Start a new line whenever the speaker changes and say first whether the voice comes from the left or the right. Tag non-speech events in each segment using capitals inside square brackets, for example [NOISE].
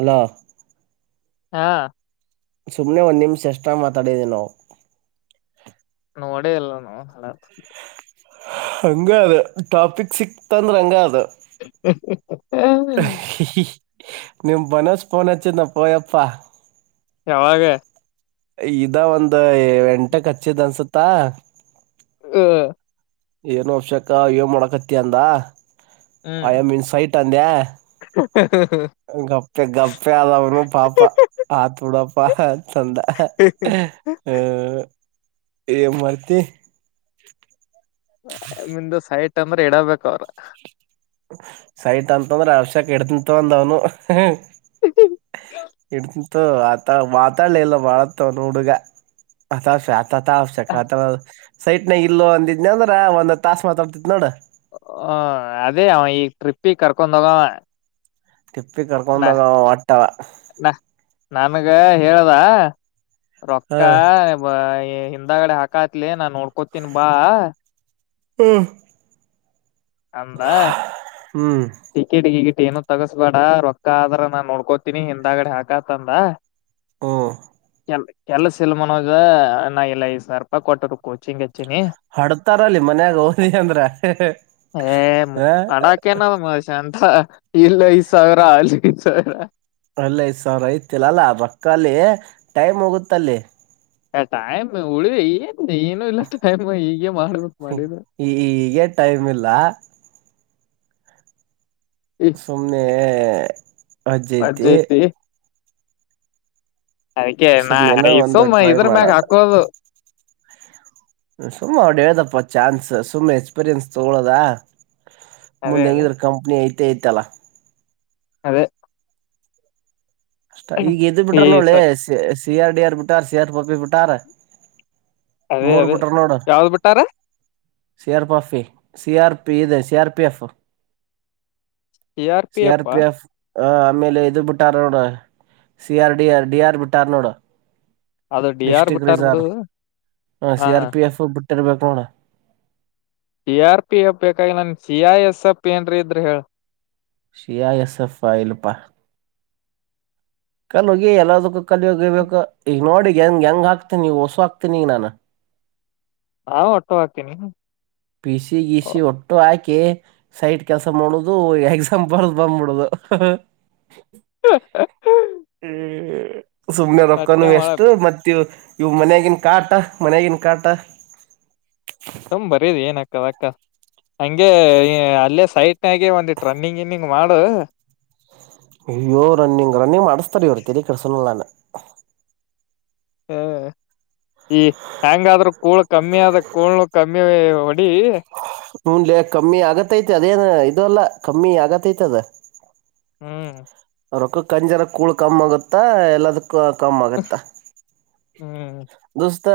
right: Hello
left: ಹಾ
right: ಸುಮ್ನೆ ಒ್ ನಿಮ್ಷ ಎಷ್ಟ ಮಾತಾಡಿದಿ ನಾವು
left: ನೋಡೇ ಇಲ್ಲ ಹಲತ್
right: ಹಂಗ ಅದ ಟಾಪಿಕ್ ಸಿಕ್ತಂದ್ರೆ ಹಂಗ ಅದ
left: ಹ
right: ನೀವು ಬನೋಸ್್ ಪನಚಂದ ಪಯಪ್ಪಾ
left: ಯಾವಾಗ
right: ಇದ ಒಂದ ಎಂಟ ಕಚ್ಚಿದ ಅನ್ಸತ್ತಾ
left: ಹ್ಮ
right: ಏನು ಅಬ್ಷಕ ಏ ಮಾಡಕತ್ತ ಅಂದ
left: ಹ್ಮ್
right: ಐ ಎ ಮೀನ್ಸ್ ಸೈಟ್ ಅಂದ ಗಪ್ಪೆ ಗಪ್ಪೆ ಆದವ್ನು ಪಾಪ ಆತೂಡ ಪಹದ ಸಂದ ಹ ಮಾಡತಿ
left: ನಿಂದು ಸೈ ಟ್ಟಂದ್ರೆ ಇಡಬೇಕ ಅವ್ರ
right: ಸೈಟ್ ಅಂತಂದ್ರೆ ಅರ್ಷಕ್ ಇಡ್ತಂತು ಅಂದ ಅವನು ಇಡ್ತಿಂತು ಆತ ಮತ್ತಾಳಿ ಎಲ್ಲ ವಳರ್ತ ನುಡುಗ ಹದ ಸ ತ ಅವಶ್ಯಕ
left: ಹ
right: ಅಥವಾ ಸೈಟ್ನಾಗ ಇಲ್ಲೋ ಅಂದಿದ್ನ ಅಂದ್ರ ಒಂದ್ ತಾಸಸ್ ಮಾತಾಡ್ತಿತ್ ನೋಡ
left: ಹ ಅದೇ ಅವನ್ ಈ ಟ್ರಿಪ್ಪಿ ಕರ್ಕೊಂಡೋಗ
right: ತಿಪ್ಪಿ ಕರ್ಕೊಂಡಾಗ ಒಟ್ಟವ
left: ನಾ ನನ್ಗ ಹೇಳದ
right: ಹ
left: ರಕ್ಕಾ ಹಂದಗಡೆ ಹಾಕ ಆತ್ಲಿ ನಾನ್ ನೋಡ್ಕೋತೀನ್ ಬಾ
right: ಹ್ಮ
left: ಅಂಬಾ
right: ಹ್ಮ್
left: ಟಿಕೆಟ್ಿಕಟ್ ಏನು ತಗಸ್ಬೇಡ ರೊಕ್ಕ ಆದ್ರ ನಾನ್ ನೋಡ್ಕೋತೀನಿ ಹಿಂದಗಡೆ ಹಾಕತಂದ
right: ಹಾ
left: ಕೆಲಸ ಇಲ್ ಮನೋಜ ನಾ ಇಲ್ಲ ಐ್ ಸಾವಿರ ರೂಪಾಯಿ ಕೊಟ್ಟರು ಕೋಚಿಂಗ್ ಹಚ್ಚಿನಿ
right: ಹಡ್ತಾರಲ್ಲಿ ಮನ್ಯಾಗ ಓದಿ ಅಂದ್ರ
left: ಹ ಮು
right: ಹ
left: ಅಡಾಕನ್ನ ಮಷ ಅಂತ ಇಲ್ಲ ಐದು್ ಸಾವಿರ ಅ ಸ
right: ಅಲ್ಲೇ ಸ ಐತಿಲ್ಲಲ್ಲ ರೊಕ್ಕಾಲ ಟೈಮ್ ಹೋಗುತ್ತಲ್ಲಿ
left: ಎ ಟಾಯಮ್ ಉಳಿವ ಏನು ಇಲ್ಲ ಟೈಮ್ ಹೀಗೇ ಮಾಡ್ಬೇಕಕ್ ಮಾಡಿದ
right: ಈ ಈಗೆ ಟೈಮ್ ಇಲ್ಲ
left: ಈ
right: ಸುಮ್ನೆ ಹ
left: ವಜ್ಜ
right: ಅ್ೈತೆ [UNINTELLIGIBLE]
left: ಐತಿ ಅದಕ್ಕೆ ನಾ
right: ಸುಮ್ಮ್ನೆನೋ
left: ಈ
right: ಒಂದು
left: ಸುಮ್ಮ
right: ಟ್ರೈ
left: ಇದ್ರ ಮ್ಯಾಗ
right: ಮಾಡದು
left: ಹಾಕೋದು
right: ಸುಮ್ಮ ಅವ್ದ ಹೇಳ್ದಪ್ಪ ಚಾನ್ಸಸ್ ತುಂಬಾ ಎಕ್ಸ್ಪೀರಿಯೆನ್ಸ್ ತಗೊಳೋದಾ
left: ಅದೇ
right: ಮುಂದ್
left: ಅದೇ
right: ಹೆಂಗಿದ್ರ ಕಂಪ್ನಿ ಐ ಇತಲ್ಲ
left: ಅದೇ
right: ಅಷ್ಟ ಈಗ ಎದ್ದ್
left: ಈ
right: ಬಿಟ್ರ
left: ಸ
right: ನೋಳೆ ಸಿಯರ್ ಡಿಯಾರ್ ಬಿಟಾರ್ ಸಿಯರ್ ಪಪ್ಪಿ ಬಿಟಾರ
left: ಅದೇ ಅದೇ ಯಾವ್ದ್ ಬಿಟ್ಟಾರ
right: ಸಿಆರ್ ಸಿಆರ್ಪಿ ಇದೆ CR PF
left: C R P ಅಪ್ಪ
right: ಹ ಆಮೇಲೆ ಇದ್ ಬಿಟ್ಟಾರ ನೋಡ ಸಿಆರ್ ಡಿಆರ್ ಡಿಆರ್ ಬಿಟಾರ್ನೋಡ
left: ಅದು ಡಿ ಆಾರ್ ಬಿಟ್ಟಾರ್ ಬಿಡು ಹ
right: ಸ ರಪ ಕೊೋಣ
left: ಸಿಆರ್ ಪಿ ಎಫ್ ಬೇಕಾಗಿ ನನ್ ಸಿಐ ಎಸ್ ಎಪ್ ಏನ್ರ ಇದ್ರ ಹೇಳ
right: ಸಿ ಐ ಎಸ್ ಎಫ್ ಇಲ್ಪಾ ಕಲ್ೋಗಿ ಎಲ್ಲದಕ್ಕೂ ಕಲ್ೋಗಿಬೇಕ ಈಗ ನೋಡಿಗ್ ಹೆಂಗ್ ಹೆಂಗ ಆಕ್ತೀನಿ ಹೊಸು ಹಕ್ತೀನಿ ಈಗ ನಾನ
left: ನಾ ಒಟ್ಟ ಹ್ತೀನಿ
right: ಪಿಸಿ ಗೀಿಸಿ ಒಟ್ಟು ಹಾಕಿ ಸೈಟ್ ಕೆಲ್ಸ ಮಾಡುದು ಎಕ್ಸಾಮ್ ಬರದು್ ಬಂದ್ಬಿಡದು ಹ್ಮ್ ಹ ಸುಮನೆ ರೊಕ್ಕನು
left: ಅಟ್ಟೆ ಮಾಡ
right: ಎಷ್ಟು ಮತ್ತ ಇವು ಮನ್ಗನ್ ಕಾಟ ಮನಗನ್ ಕಾಟ
left: ಅದಕ್ಕ ಹಗೆ ಅಲ್ಲೇ ಸೈಟ್ನಾಗ ಒಂದಿಟ್ಟ ರನ್ನಿಂಗ್ ಇನ್ನಿಂಗ್ ಮಾಡು
right: ಅಯ್ಯೋ ರನ್ನಿಂಗ್ ರನ್ನಿಂಗ್ ಮಾಡ್ ತಲಿ ತಿರಿ ಕೃಷುಲ್ಲ
left: ಹ ಈ ಹೆ್ಯಾಂಗಾದ್ರೂ ಕೂಳ ಕಮ್ಮಿ ಆದದ ಕೂಳ್ ಕಮ್ಮಿ ಹೊಡಿ
right: ಹನ್ಲೆ ಕಮ್ಮಿ ಆಗತ್ತೈತೆ ಅದೇನ್ ಇ ಅಲ್ಲ ಕಮ್ಮಿ ಆಗತ್ತೈತೆ ಅದ
left: ಹ್ಮ್
right: ಅವ್ರೊಕ್ಕ ಕಂಜರ ಕಳ ಕಮ್ಮ ಆಗುತ್ತಾ ಎಲ್ಲದ ಕಮ್ಮ್ ಆಗತ್ತ
left: ಹ್ಮ್
right: ದೋಸ್ತ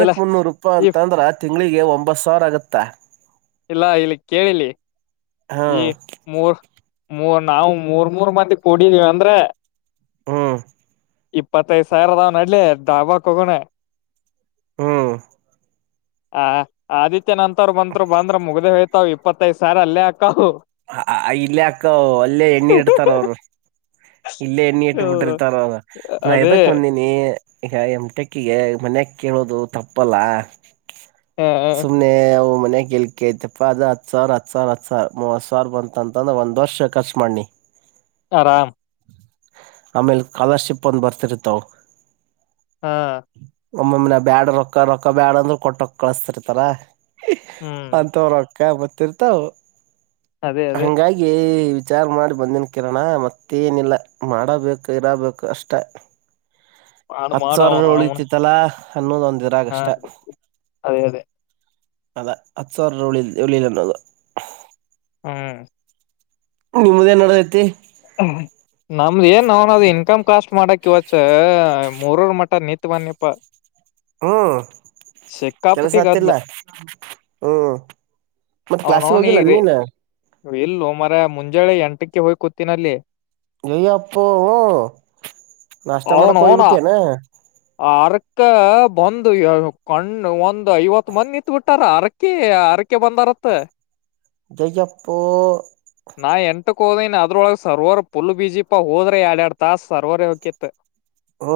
left: ಇಲ್ಲ
right: ಮುನ್ನೂರು ರೂಪಾಯ
left: ಈ
right: ಅಂತ ಅಂದ್ರೆ ಆ ಅಂಗ್ಗಳಿಗೆ ಒಂಬತ್ ಸಾವಿರ ಆಗುತ್ತಾ
left: ಇಲ್ಲಾ ಇಲ್ಲಿ ಕೇಳಲಿ
right: ಹಾ
left: ಈ ಮೂರ್ ಮೂ ನಾವವು ಮೂರ್ ಮೂರ್ ಮಂದಿ ಕೊಡಿದೀವಿ ಅಂದ್ರೆ
right: ಹ್ಮ್
left: ಇಪ್ಪತ್ತೈ್ ಸಾವಿರದಾವನ ಅಡ್ಲಿ ದಾವಕ್ ಹೋಗೋಣ
right: ಹ್ಮ್
left: ಹ ಆದಿತ್ಯ ನಂತವ್ರು ಬಂತತ್ರು ಬಂದ್ರೆ ಮುಗ್ದ ಹೋಯ್ತಾವ್ ಇಪ್ಪತ್ತೈದ ಸಾವ ಅಲ್ಲೇ ಆಕ್
right: ಇಲ್ಲ ಅಕ್ಕ ಅಲ್ಲೇ ಎಣ್ಣಿ ಇಡ್ತಾರ ಅವರು ಇಲ್ಲೇ ಎಣ್ಣಿ ಇಟ್ಟ
left: ಹೌದು
right: ಬಿಟಿರ್ತಾರ ನಾ
left: ಅದೇ
right: ಎದಕ್ ಬಂದೀಿನಿ ಈಗ ಎಮಟೆಕ್ಕಿಗೆ ಮನ್ಯ ಕೇಳೋದು ತಪ್ಪಲ್ಲ
left: ಹ
right: ಸುಮನೆ ಮನ ಕಳ್ಕಪ್ಪ ಅ ಅರ್ತ್ ಾರ್ ಬಂತ ಅಂತಂದ್ರೆ ಒಂದ್ ವರ್ಷ ಖರ್ಚು ಮಾಡನಿ
left: ಆರಾಮ
right: ಆಮೇಲೆ ಸ್ಕಾಲರ್ಶಿಪ್ ಒಂದು ಬರ್ತಿರುತ್ತಾವು
left: ಹಾ
right: ಒಮ್ಮಮ್ಮಿ ನಾ ಬ್ಯಾಡ ರೊಕ್ಕ ರೊಕ್ಕ ಬ್ಯಾಡ ಅಂದ್ರರು ಕೊಟ್ಟಕ್ ಕಳಸ್ತಿರ್ತಾರ
left: ಹ್ಮ್
right: ಅಂತವ್ರೊಕ್ಕ ಮತ್ತ ತರ್ತಾ
left: ಅದೇ ಅದೇ
right: ಹಂಗಾಗಿ ವಿಚಾರ ಮಾಡಿ ಬಂದಿನ ಕಿರಣಣ ಮತ್ತೇನಿಲ್ಲ ಮಾಡಬೇಕು ಇರಬೇಕು ಅಷ್ಟ
left: ಮಾಡ
right: ಹತ್ತು ಸಾವಿರ
left: ಮಾಡವಣ ಅವನು
right: ಉಳಿತಿತ್ತಲಾ ಹನ್ನೊಂದು ಒಂದಿರ
left: ಹ
right: ಆಗಷ್ಟ
left: ಅದೇ ಅದೇ
right: ಅದಾ ಹತ್ತು ಸಾವಿರ ಉಳಿಲ್ ಉಳಿಿಲ್ಲ ಅನ್ನೋದು
left: ಹ್ಮ್
right: ನಿಮ್ಮ್ದ ಏನ್ಡೈತಿ
left: ನಾ ಏನ್ ನ ಅವನ ಅದು ಇನ್ಕಮ್ ಕಾಸ್ಟ್ ಮಾಡಕ್ ವಚ್ ಮೂರೂರ್ ಮಟ ನಿತ್ ಬಂದಿತ್ತು
right: ಹ್ಮ್ ಕೆಲಸ
left: ಗದ್ಲ
right: ಆತಿಲ್ಲ ಹ್ಮ್ ಮತ್ತೆ ಕ್ಲಾಸಿಗೆ ಹೋಗಿಲ್ಲ ನೀನ್
left: ಇಲ್ಲೂ ಮರ ಮುಂಜಾಳೆ ಎಂಟಕ್ಕೆ ಹೋಗಿ ಕ ತಿನಲ್ಲಿ
right: ಜಯ ಅಪ್ಪ ನಷ್ಟ ಮಾಡಡೋಯ್ಬಟ್ಟಿಯಾನ
left: ತ್ತ ಬಂದು ಕಣ್ಣು ಒಂದು ಐವತ್ಂದಿ ನಿಂತತ್ ಬಿಟ್ಟಾರ ಅ ಅಕಿ ಅರಕೆ ಬಂದಾರತ್ತ
right: ಜೈಅಪ್ಪು
left: ಕೋವಿನ ಅದ್ರೊಳ ಸರ್ವರ್ ಪುಲ್ ಬೀಜಿಪಾ ಹೋದ್ರೆ ಎಡ್ ಎಡ್ ತಾಸ ಸರ್ವರ್ ಹೋಗಕಿತ್
right: ಹ್ಮ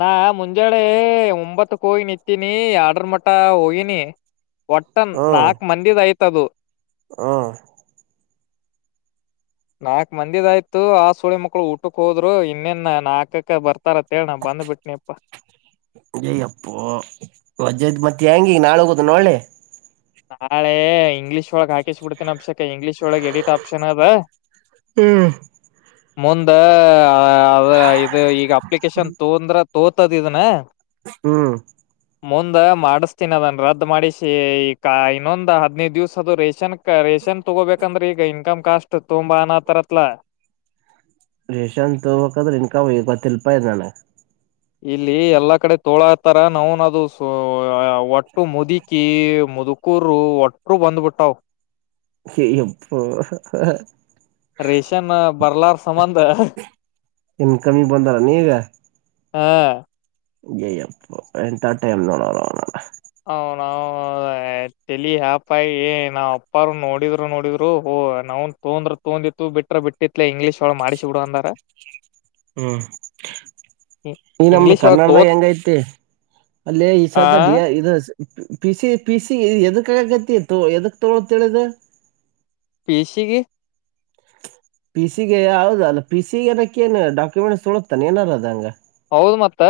left: ನಾ ಮುಂಜಳೆ ಒಂಬತ್ತು ಕವಿ ನಿಂತೀನಿ ಆರ್ಡ್ರ ಮಟ್ಟ ಹೋಗೀಿನಿ ಒಟ್ಟನ್ ನಾಕ್ ಮಂದಿದ್ ಐ್ತದು
right: ಹಾ
left: ನಾಕ್ ಮಂದಿದ ಆಯ್ತು ಆ ಸುಳಿ ಮಕ್ಳು ಊಟಕ್ ಹೋದ್ರು ಇನ್ನಿನ್ ನಾಲ್ಕಕ ಬರ್ತ
right: ಜೈ ಅಪ್ಪ ವಜದ ಮತ್ತೆ ತ್ಯಾಗಿ ಈಗ ನಾಳ ಹೋದು ನೋಡೆ
left: ನಾಳೆ ಇಂಗ್ಲೀಷ್ ಒಳಗ್ ಹಾಕಿಸ್ಬಿಡ್ತೀನ ಅಷಕ್ ಇಂಗ್ಲಿಷ್ ಒಳಗೆ ಎಡಿಟ್ ಆಪ್ಷನ್ ಅದೆ
right: ಹ್ಮ್
left: ಮುಂದೆ ಅ ಇದು ಈಗ ಅಪ್ಲಿಕೇಶನ್ ತೊಂದ್ರ ತೋತದ ಇದನ
right: ಹ್ಮ್
left: ಮುಂದ ಮಾಡಸ್ತೀನ ಅದನ್ ರದ್ದು ಮಾಡಿ ಶ ಈ ಇನ್ನೊಂದ್ ಹದಿನೈದು ದಿವ್ಸ ಅದು ರೇಷನ್ ರೇಷನ್ ತಗೋಬೇಕು ಯಾಕಂದ್ರೆ ಈಗ ಇನ್ಕಮ್ ಕಾಸ್ಟ್ ತುಂಬಾ ಅನಾ ತರತ್ಲ
right: ರೇಷಾನ್ ತಗಕದ್ರೆ ಇನ್ಕವತ್ತು ರೂಪಾಯಿ ನಾನ
left: ಇಲ್ಲಿ ಎಲ್ಲಾ ಕಡೆ ತೋಳ ಹತಾರ ನಾವ್ನದು ಒಟ್ಟು ಮುದುಕಿ ಮುದುಕೂರು ಒಟ್ರು ಬಂದ್ಬಿಟ್ಟಾವ್
right: ಕ ಹ
left: ರೇಷನ್ ಬರ್ಲಾರ್ ಸಂಬಂಧ
right: ಇನ್ ಕಮ್ಮಿ ಬಂದಾರ ನೀಗ
left: ಹಾ
right: ಜಯ ಟೈಮ ನೋಡಲ್ಲ
left: ನಾವ್ ತಲಿ ಯಪಾಯ ಏ ನಾವ್ ಅಪ್ಪಾರರು ನೋಡಿದ್ರು ನೋಡಿದ್ರು ಓ ನಾನ್ ತೋಂದ್ರ ತೋಂದಿತ್ತು ಬಿಟ್ರ ಬಿಟ್ಟಿತ್ಲ ಇಂಗ್ಲೀಷ್ ಒಳ ಮಾಡಿಸಿ ಬಿಿಡು ಅಂದಾರ
right: ಹ್ಮ್ ಈ ನಮ್ದ
left: ಇಂಗ್ಲೀಷ್ ಒಳ
right: ಕನ್ನಡದಾಗ
left: ತೋತ್
right: ಹೆಂಗ ಐತಿ ಅಲ್ಲೇ ಈ
left: ಆ
right: ಸಲ್ತ ಡ ಇದ ಪಿಸಿ ಪಿಸಿ ಎದಕ್ ಆಗಕತಿ ತ ಎದಕ್ ತೊಳೋಂತ ಹೇಳ ಅದು
left: ಪಿಸಿಗೆ
right: ಪಿಸಿಗೆ ಹೌದ ಅಲ್ಲ ಪಿಸಿಗೆ ಅದಕೆನ್ ಏನು ಡಾಕ್ಯುಮೆಂಟ್ಸ್ ತೊಳತಾನ ಏನಾರದ ಹಂಗ
left: ಹೌದು ಮತ್ತ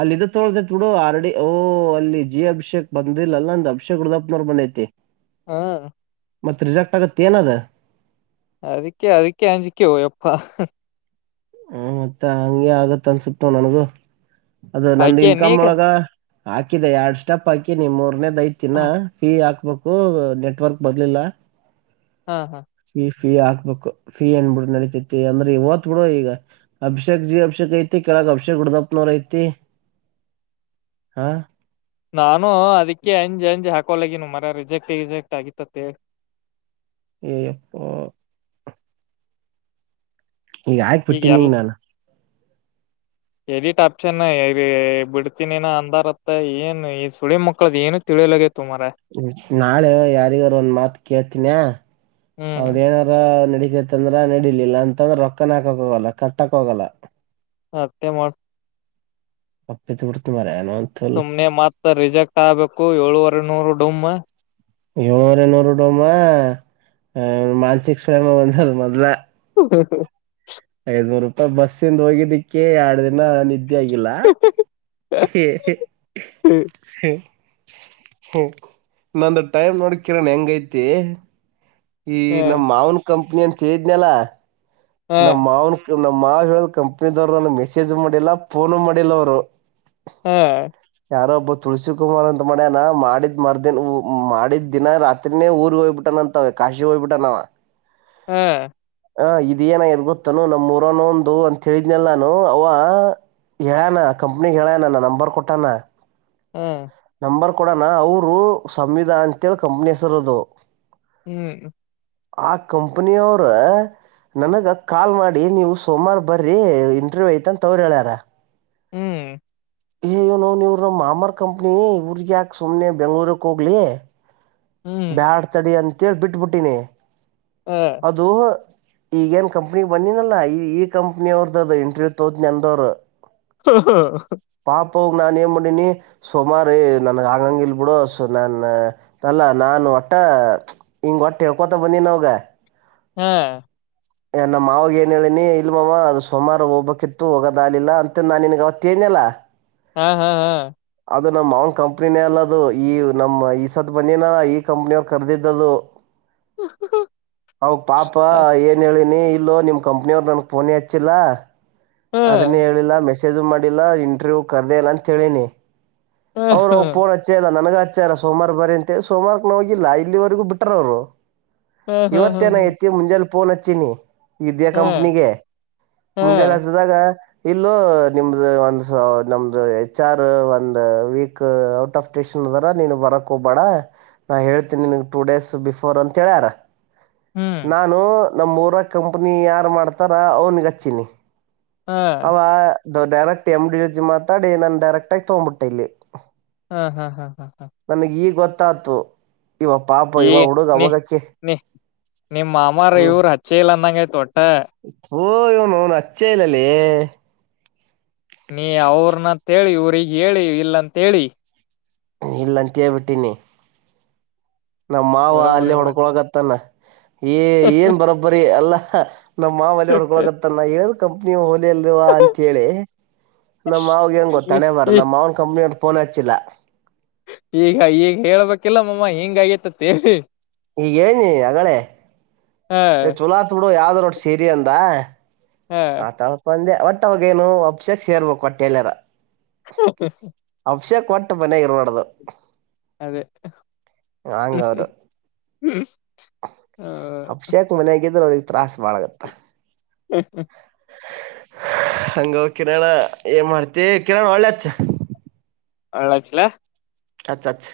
right: ಅಲ್ಲಿ ಇದ ತೊಳತೈತ್ ಬಿಡು ಆಲ್ರೆಡಿ ಓಹ ಅಲ್ಲಿ ಜಿ ಅಭಿಷೇಕ್ ಬಂದಿಲ್ಲಲ್ಲಂದ ಅಭಿಷೇಕ್ ಡದಪ್ನವರ್ ಬಂದೈತಿ
left: ಹಾ
right: ಮತ್ತ ರಿಸೆಕ್ಟ್ ಆಗತ್ತೆ ಏನದ
left: ಅದಕ್ಕೆ ಅದಕ್ಕೆ ಅಂಜಿಕೆಯೋ ಅಪ್ಪ
right: ಹ್ಮ ಮತ್ತೆ ಹಂಗೆ ಆಗತ್ ಅನ್ಸುತ್ತ ನ ನನ್ಗು ಅದ ನಂದು
left: ಆಕೆ
right: ಇನ್ಕಮ್
left: ನೀಗ
right: ಒಳಗ ಹಾಕಿದೆ ಎರಡ್ ಸ್ಟೆಪ್ ಹಾಕಿ ನಿಮ್ ಮೂರ್ನೆೇದು ಐತಿ ಇನ
left: ಹ
right: ಆ ಮಕ್ಕು ನೆಟ್ವರ್ಕ್ ಬರ್ಲಿಲ್ಲ
left: ಹಾ ಹಾ
right: ಫೀ ಫೀ ಹಾಕ್ಬೇಕು ಫೀ ಏನ್ ಬಿಡು ನಡಿತೈತಿ ಅಂದ್ರೆ ಓತ್ ಬಿಡು ಈಗ ಅಭಿಷೇಕ್ ಜಿ ಅಭಿಷೇಕ್ ಐತಿ ಕೆಳಗ್ ಅಭಿಷೇಕ್ ಹುಡದಪ್ನೋರ್ ಐತಿ ಹಾ
left: ನಾನು ಅದಿಕ್ಕೆ ಅಂಜ್ ಅಂಜ್ ಹಾಕೊಳಗಿನ ಮರ ರಿಜೆಕ್ಟ್ ಜೆಕ್ಟ್ ಆಗಿತ್ತತ್ತ
right: ಏ ಯಪ್ಪ ಈಗ ಆಯಕ್ ಬಿಟ್ಟೀನಿಗ ನಾನು
left: ಎದಿಟ್ ಅಪ್ಚನ್ ಇ ಬಿಡ್ತೀನಿನ ಅಂದಾರತ್ತ ಏನ್ ಈ ಸುಳಿ ಮಕ್ಳದ ಏನು ತಿಳಿಯಲಗೇತಿ
right: ನಾಳೆ ಯಾರಿಗಾರ ಒಂದ್ ಮಾತ್ ಕೇಳ್ತೀನಿ
left: ಹ್ಮ್
right: ಅವ್ರ ಏನಾರ ನಡಿ ತಂದ್ರ ನಡಿಲಿಲ್ಲ ಅಂತಂದ್ರೆ ರೊಕ್ಕನ್ ಹಾಕಕ್ ಹೋಗಲ್ಲ ಕಟ್ಟಕ್ ಹೋಗಲ್ಲ
left: ಹತ್ತೆ ಮಾಡ
right: ಅಪ್ಪಿ ತಪ್ಪಿದ ಮರಯ
left: ಸುಮ್ನೆ ಮತ್ತ ರಿಜೆಕ್ಟ್ ಆಗ್ಬೇಕು ಕ್ಕೋ ಏಳೂವರೆ ನೂರು ಡಮ್ಮ
right: ಏಳ್ನೂರ ನೂರು ಡೋಮ್ಮ ಮಾನ್ಸಿಕಕ್ ಸ್ವಯಾಮ ಒಂದದ ಮೊದ್ಲ
left: ಹ್ಮ ಹ್ಮ
right: ಐದನೂರು ರೂಪಾಯಿ ಬಸ್ಸಿಂದ ಹೋಗಿದ್ದಿಕ್ಕೆ ಎರಡ್ ದಿನ ನಿದ್ದೆ ಇದ ಆಗಿಲ್ಲ ಹೆ ಹೆ ಹ ನಂದು ಟೈಮ್ ನೋಡಿ ಕಿರಣ್ ಹೆಂಗೈತಿ ಈ
left: ಹ
right: ನಮ್ ಮಾವನ್ ಕಂಪ ಹೇಳಿದ್ನಲ್ಲ
left: ಹ
right: ನಮ್ಮ ಮಾವನು ಇ ನಮ್ಮ ಮಾವಗೆ ಹೇಳಿದ ಕಂಪ್ನಿದವರು ನನ್ನ ಮೆಸೇಜ್ ಮಾಡಿಲ್ಲ ಫೋನು ಮಾಡಿಲ್ಲ ಅವ್ರು
left: ಹಾ
right: ಯಾರೋ ಒಬ್ಬ ತುಳಸಿ ಕುಮಾರ್ ಅಂತ ಮಾಡ್ಯನ ಮಾಡಿದ್ ಮರ್ದಿನ್ ಮಾಡಿದ್ ದಿನಾರಿನೇ ಊರಿಗೆ ಹಯ್ಬಿಟ್ಟಾನ ಅಂತವ ಕಾಶಿ ಹೋಯ್ಬಿಟ್ಟನವ
left: ಹ್ಮ್
right: ಹಾ ಇ ಇದ ನ ಎದ್ ಗೊತ್ತಾನ ನಮ್ಮೂರನ ಒಂದು ಅಂತ ಹೇಳಿದ್ನಲ್ಲ ನಾನು ಅವ ಹೇಳಣ ಕಂಪ್ನಿಿಗೆ ಹೇಳಣ ನ ನಂಬರ್ ಕೊಟ್ಟಾನ
left: ಹ್ಮ
right: ನಂಬರ್ ಕೊಡೋಣ ಅವರು ಸಂವಿಧಾನಂತೇಳಿ ಕಂಪ್ನಿ ಹೆಸರೋದು
left: ಹ್ಮ್
right: ಆ ಕಂಪನಿಯವ್ರ ನನಗ ಕಾಲ್ ಮಾಡಿ ನೀವು ಸೋಮಾರ ಬರ್ರೀ ಇಂಟ್ರವ್ಯೂ ಐತ ಅಂತ ಅವವ್ರ ಹೇಳ್ಯಾರ
left: ಹ್ಮ್
right: ಯ್ಯ ನೋನ್ ಇವ್ರ ನಮ್ಮ ಮಾಮಾರ್ ಕಂಪ್ನಿ ಇವರ್ಗ್ಯಾಾಕ ಸುಮ್ನೆ ಬೆಂಗ್ಳೂರ್ಕ್ ಹೋಗ್ಲಿ
left: ಹ್ಮ್
right: ಬ್ಯಾಡ್ ತಡಿ ಅಂತ ತಿೇಳಳ್ಿ ಬಿಟ್ಬಿಟ್ಟೀನಿ
left: ಹ
right: ಅದು ಈಗೇನ್ ಕಂಪ್ನಿ ಬಂದಿನಲ್ಲಾ ಈ ಈ ಕಂಪ್ನಿ ಅವ್ರದ್ದದು ಇಂಟ್ರವ್ಯೂ ತೋದ್ ನೆಂದವ್ರು
left: ಹಾ ಹಾ
right: ಪಾಪ ಹೋಗ ನಾನು ಏನ್ ಮಾಡೀಿನಿ ಸುಮಾರು ನನ್ಗೆ ಆಗಂಗ ಇಲ್ ಬಿಿಡು ಸೊ ನಾನ ಅಲ್ಲ ನಾನು ಒಟ್ಟ ಹಿಂಗ ಹೊಟ್ಟೆ ಯಕೋತ ಬಂದೀನಿ ಅವಾಗ
left: ಹ್ಮ್
right: ಏ ನಮ್ಮ್ ಮಾವಾಗ ಏನ್ ಹೇಳಿನಿ ಇಲ್ ಮಾವ ಅದು ಸುಮಾರು ಹೋಗ್ಬೇಕಿತ್ತು ಹೋಗದಾಲಿಲ್ಲ ಅಂತ ನಾನ್ ನಿನ್ಗ ಅವತ್ತ ಏನಯಲ್ಲಾ
left: ಹಾ ಹಾ ಹಾ
right: ಅದು ನಮ್ಮ ಅವ್ನ ಕಂಪ್ನಿನೇ ಅಲ್ಲದು ಈ ನಮ್ಮ ಈ ಸತ್ತು ಬಂದನ ಈ ಕಂಪ್ನಿಯ ಅವ್ರು ಕರೆದಿದ್ದದು ಹ ಪಾಪ
left: ಹಾ
right: ಏ ನೀ ಇಲ್ಲೋ ನಿಮ್ ಕಂಪ್ನಿಯ ಅವರು ನನ್ಗ್ ಫೋನ ಹಚ್ಚಿಲ್ಲ
left: ಹ
right: ಅದನ್ನೇ ಹೇಳಿಲ್ಲ ಮೆ ಸೇಜು ಮಾಡಿಲ್ಲ ಇಂಟ್ರವ್ಯೂ್ ಕರೆದೇ ಇಲ್ಲ ಅಂತೇಳೀನಿ ಅವ್ರ ಅವ ಪೂರ್ ಅಚ್ಚೆ ಇಲ್ಲ ನನಗ ಆಚಾರ ಸೋಮವಾರ ಬರ ಅಂತೆ ಸೋಮವಾರಕ್ಕೆ ನ ಹೋಗಿಲ್ಲ ಇಲ್ಲಿವರೆಗೂ ಬಿಟ್ರ ಅವ್ರು
left: ಹ ಹ ಹ
right: ಇವತ್ತೇನ
left: ಹ
right: ಎತ್ತಿ ಮುಂಜೆಲ್ ಪೊಲೆ ಚನ್ನಿ ವಿದ್ಯಾ
left: ಹ ಹ
right: ಕಂಪನಿಗೆ
left: ಹಾ
right: ಮುಂಜೆಲ್ಲ ಹಸದಾಗ ಇಲ್ಲೂ ನಿಮ್ದ ಒಂದು ಸ ನಮ್ದು ಹೆಚ್ ಆರ್ ಒಂದು ವೀಕ್ ಔಟ್ ಆಫ್ ್ಟೂಷನ್ ಅದಾರ ನೀನು ಬರಕ್ ಹೋಗ್ಬೇಡ ನ ಹೇಳ್ತೀನಿ ನಿಿನಗೆ ಟೂ ಡೇಸ್ ಬಿಫೋರ್ ಅಂತ ಹೇಳ್ಯಾರ
left: ಹ್ಮ್
right: ನಾನು ನಮ್ಮ ಊರ ಕಂಪ್ನಿ ಯಾರು ಮಾಡ್ತಾರ ಅವ್ನಿಗೆ ಹಚ್ಚಿನಿ
left: ಹಾ
right: ಅವ ಡೈರೆಕ್ಟ್ ಎಮ್ ಡಿ ರಜಿ ಮಾತಾಡಿ ನನ್ ಡೈಕ್ಟ್ಗ ತಗ್ಬಿಟ್ಟೆ ಇಲ್ಲಿ
left: ಹಾ ಹಾ ಹಾ ಹಾ ಹಾ
right: ತತ್ತುು ಇವ ಪಾಪ
left: ಈ
right: ಇವ ಹುಡುಗ
left: ನೀ
right: ಅವವಾಗಕ್ಕೆ
left: ಇವ್ರುಚ್ಚ ಇಲ್ಲ ಅಂದಂಗಗೆ
right: ಹ ಓಹ್ ಇವನು ಹಚ್ಚೆ ಇಲ್ಲಲೆ.
left: ನೀ ಅವ್ರನಂತೇಳಿ ಇವ್ರಿಗೆ ಹೇಳಿ ಇಲ್ಲ ಅಂತ ಹೇಳಿ.
right: ಇಲ್ಲ ಅಂತ ಹೇಳ್ಬಿಟ್ಟೀನಿ. ನಮ್ಮ ಮಾವ
left: ಬರೋಬರಿ
right: ಅಲ್ಲ
left: ಮಾಡಿ
right: ಹೊಡ್ಕೊಳಗತ್ತಾನ. ಏ ಏನ್ ಬರೋಬ್ಬರಿ ಅಲ್ಲ. ನಮ್ಮ್ ಮಾವ ಹೊಡ್ಕೊಳೋಗತ್ತ ನಾ ಎಲ್. ಕಂಪನಿ ಹೊಗಿ- [INAUDIBLE] ಲ್ವಾ ಅಂತ ಹೇಳಿ ನಮ್ ಮಾವಾಗ ಏನ್ ಗೊತ್ತ
left: ಈ
right: ಹಣೆಬರಹ
left: ಈ
right: ನಮ್ಮ್ ಮಾವ ಕಂಪ್ನಿ ಅದ. ಫೋನ್ ಹಚ್ಚಿಲ್ಲ.
left: ಈಗ ಈಗ ಹೇಳ್ಬೇಕಿಲ್ಲ ಮಾಮ ಹಿಂಗ ಆಗೇತಿ ಅಂತ ಹೇಳಿ.
right: ಈಗ ಹೇಳಿನಿ ಆಗಲ್ಲೇ
left: ಹಾ
right: ಚಲೋ ಆತ ಬಿಡೋ ಯಾವ್ದರ ಒಟ್ಟ ಸೇರಿ ಅಂದ.
left: ಹಾ
right: ಆತ ಅನ್ಕೊಂಡೆ. ಒಟ್ಟ ಅವಗೇನು ಅಭಿಷೇಕ್ ಸೇರ್ಬೇಕು ಒಟ್ಟೆಲ್ಲಾರ.
left: [UNINTELLIGIBLE]
right: ಅಭಿಷೇಕ್ ಒಟ್ಟ ಮನೆಯಾಗ ಇರಬಾರ್ದು.
left: ಅದೇ-
right: ಹಂಗ ಅದ
left: ಹ್ಮ ಹ್ಮ
right: ಅಭಿಷಕ್ ಮನ್ಯಾಗಿದ್ರ. ತ್ರಾಸ ಭಾಳ ಆಗುತ್ತ.
left: ಹ್ಮ್ ಹ್ಮ
right: ಹಂಗ ಕಿರಣಾ ಏನ್ ಮಾಡ್ತಿ ಕಿರಣಾ ಹೊಳ್ಳಿ ಹಚ್ಚ.
left: ಹೊಳ್ಳಿ ಹಚ್ಚ್ಲಾ.
right: ಹಚ್ಚ ಹಚ್.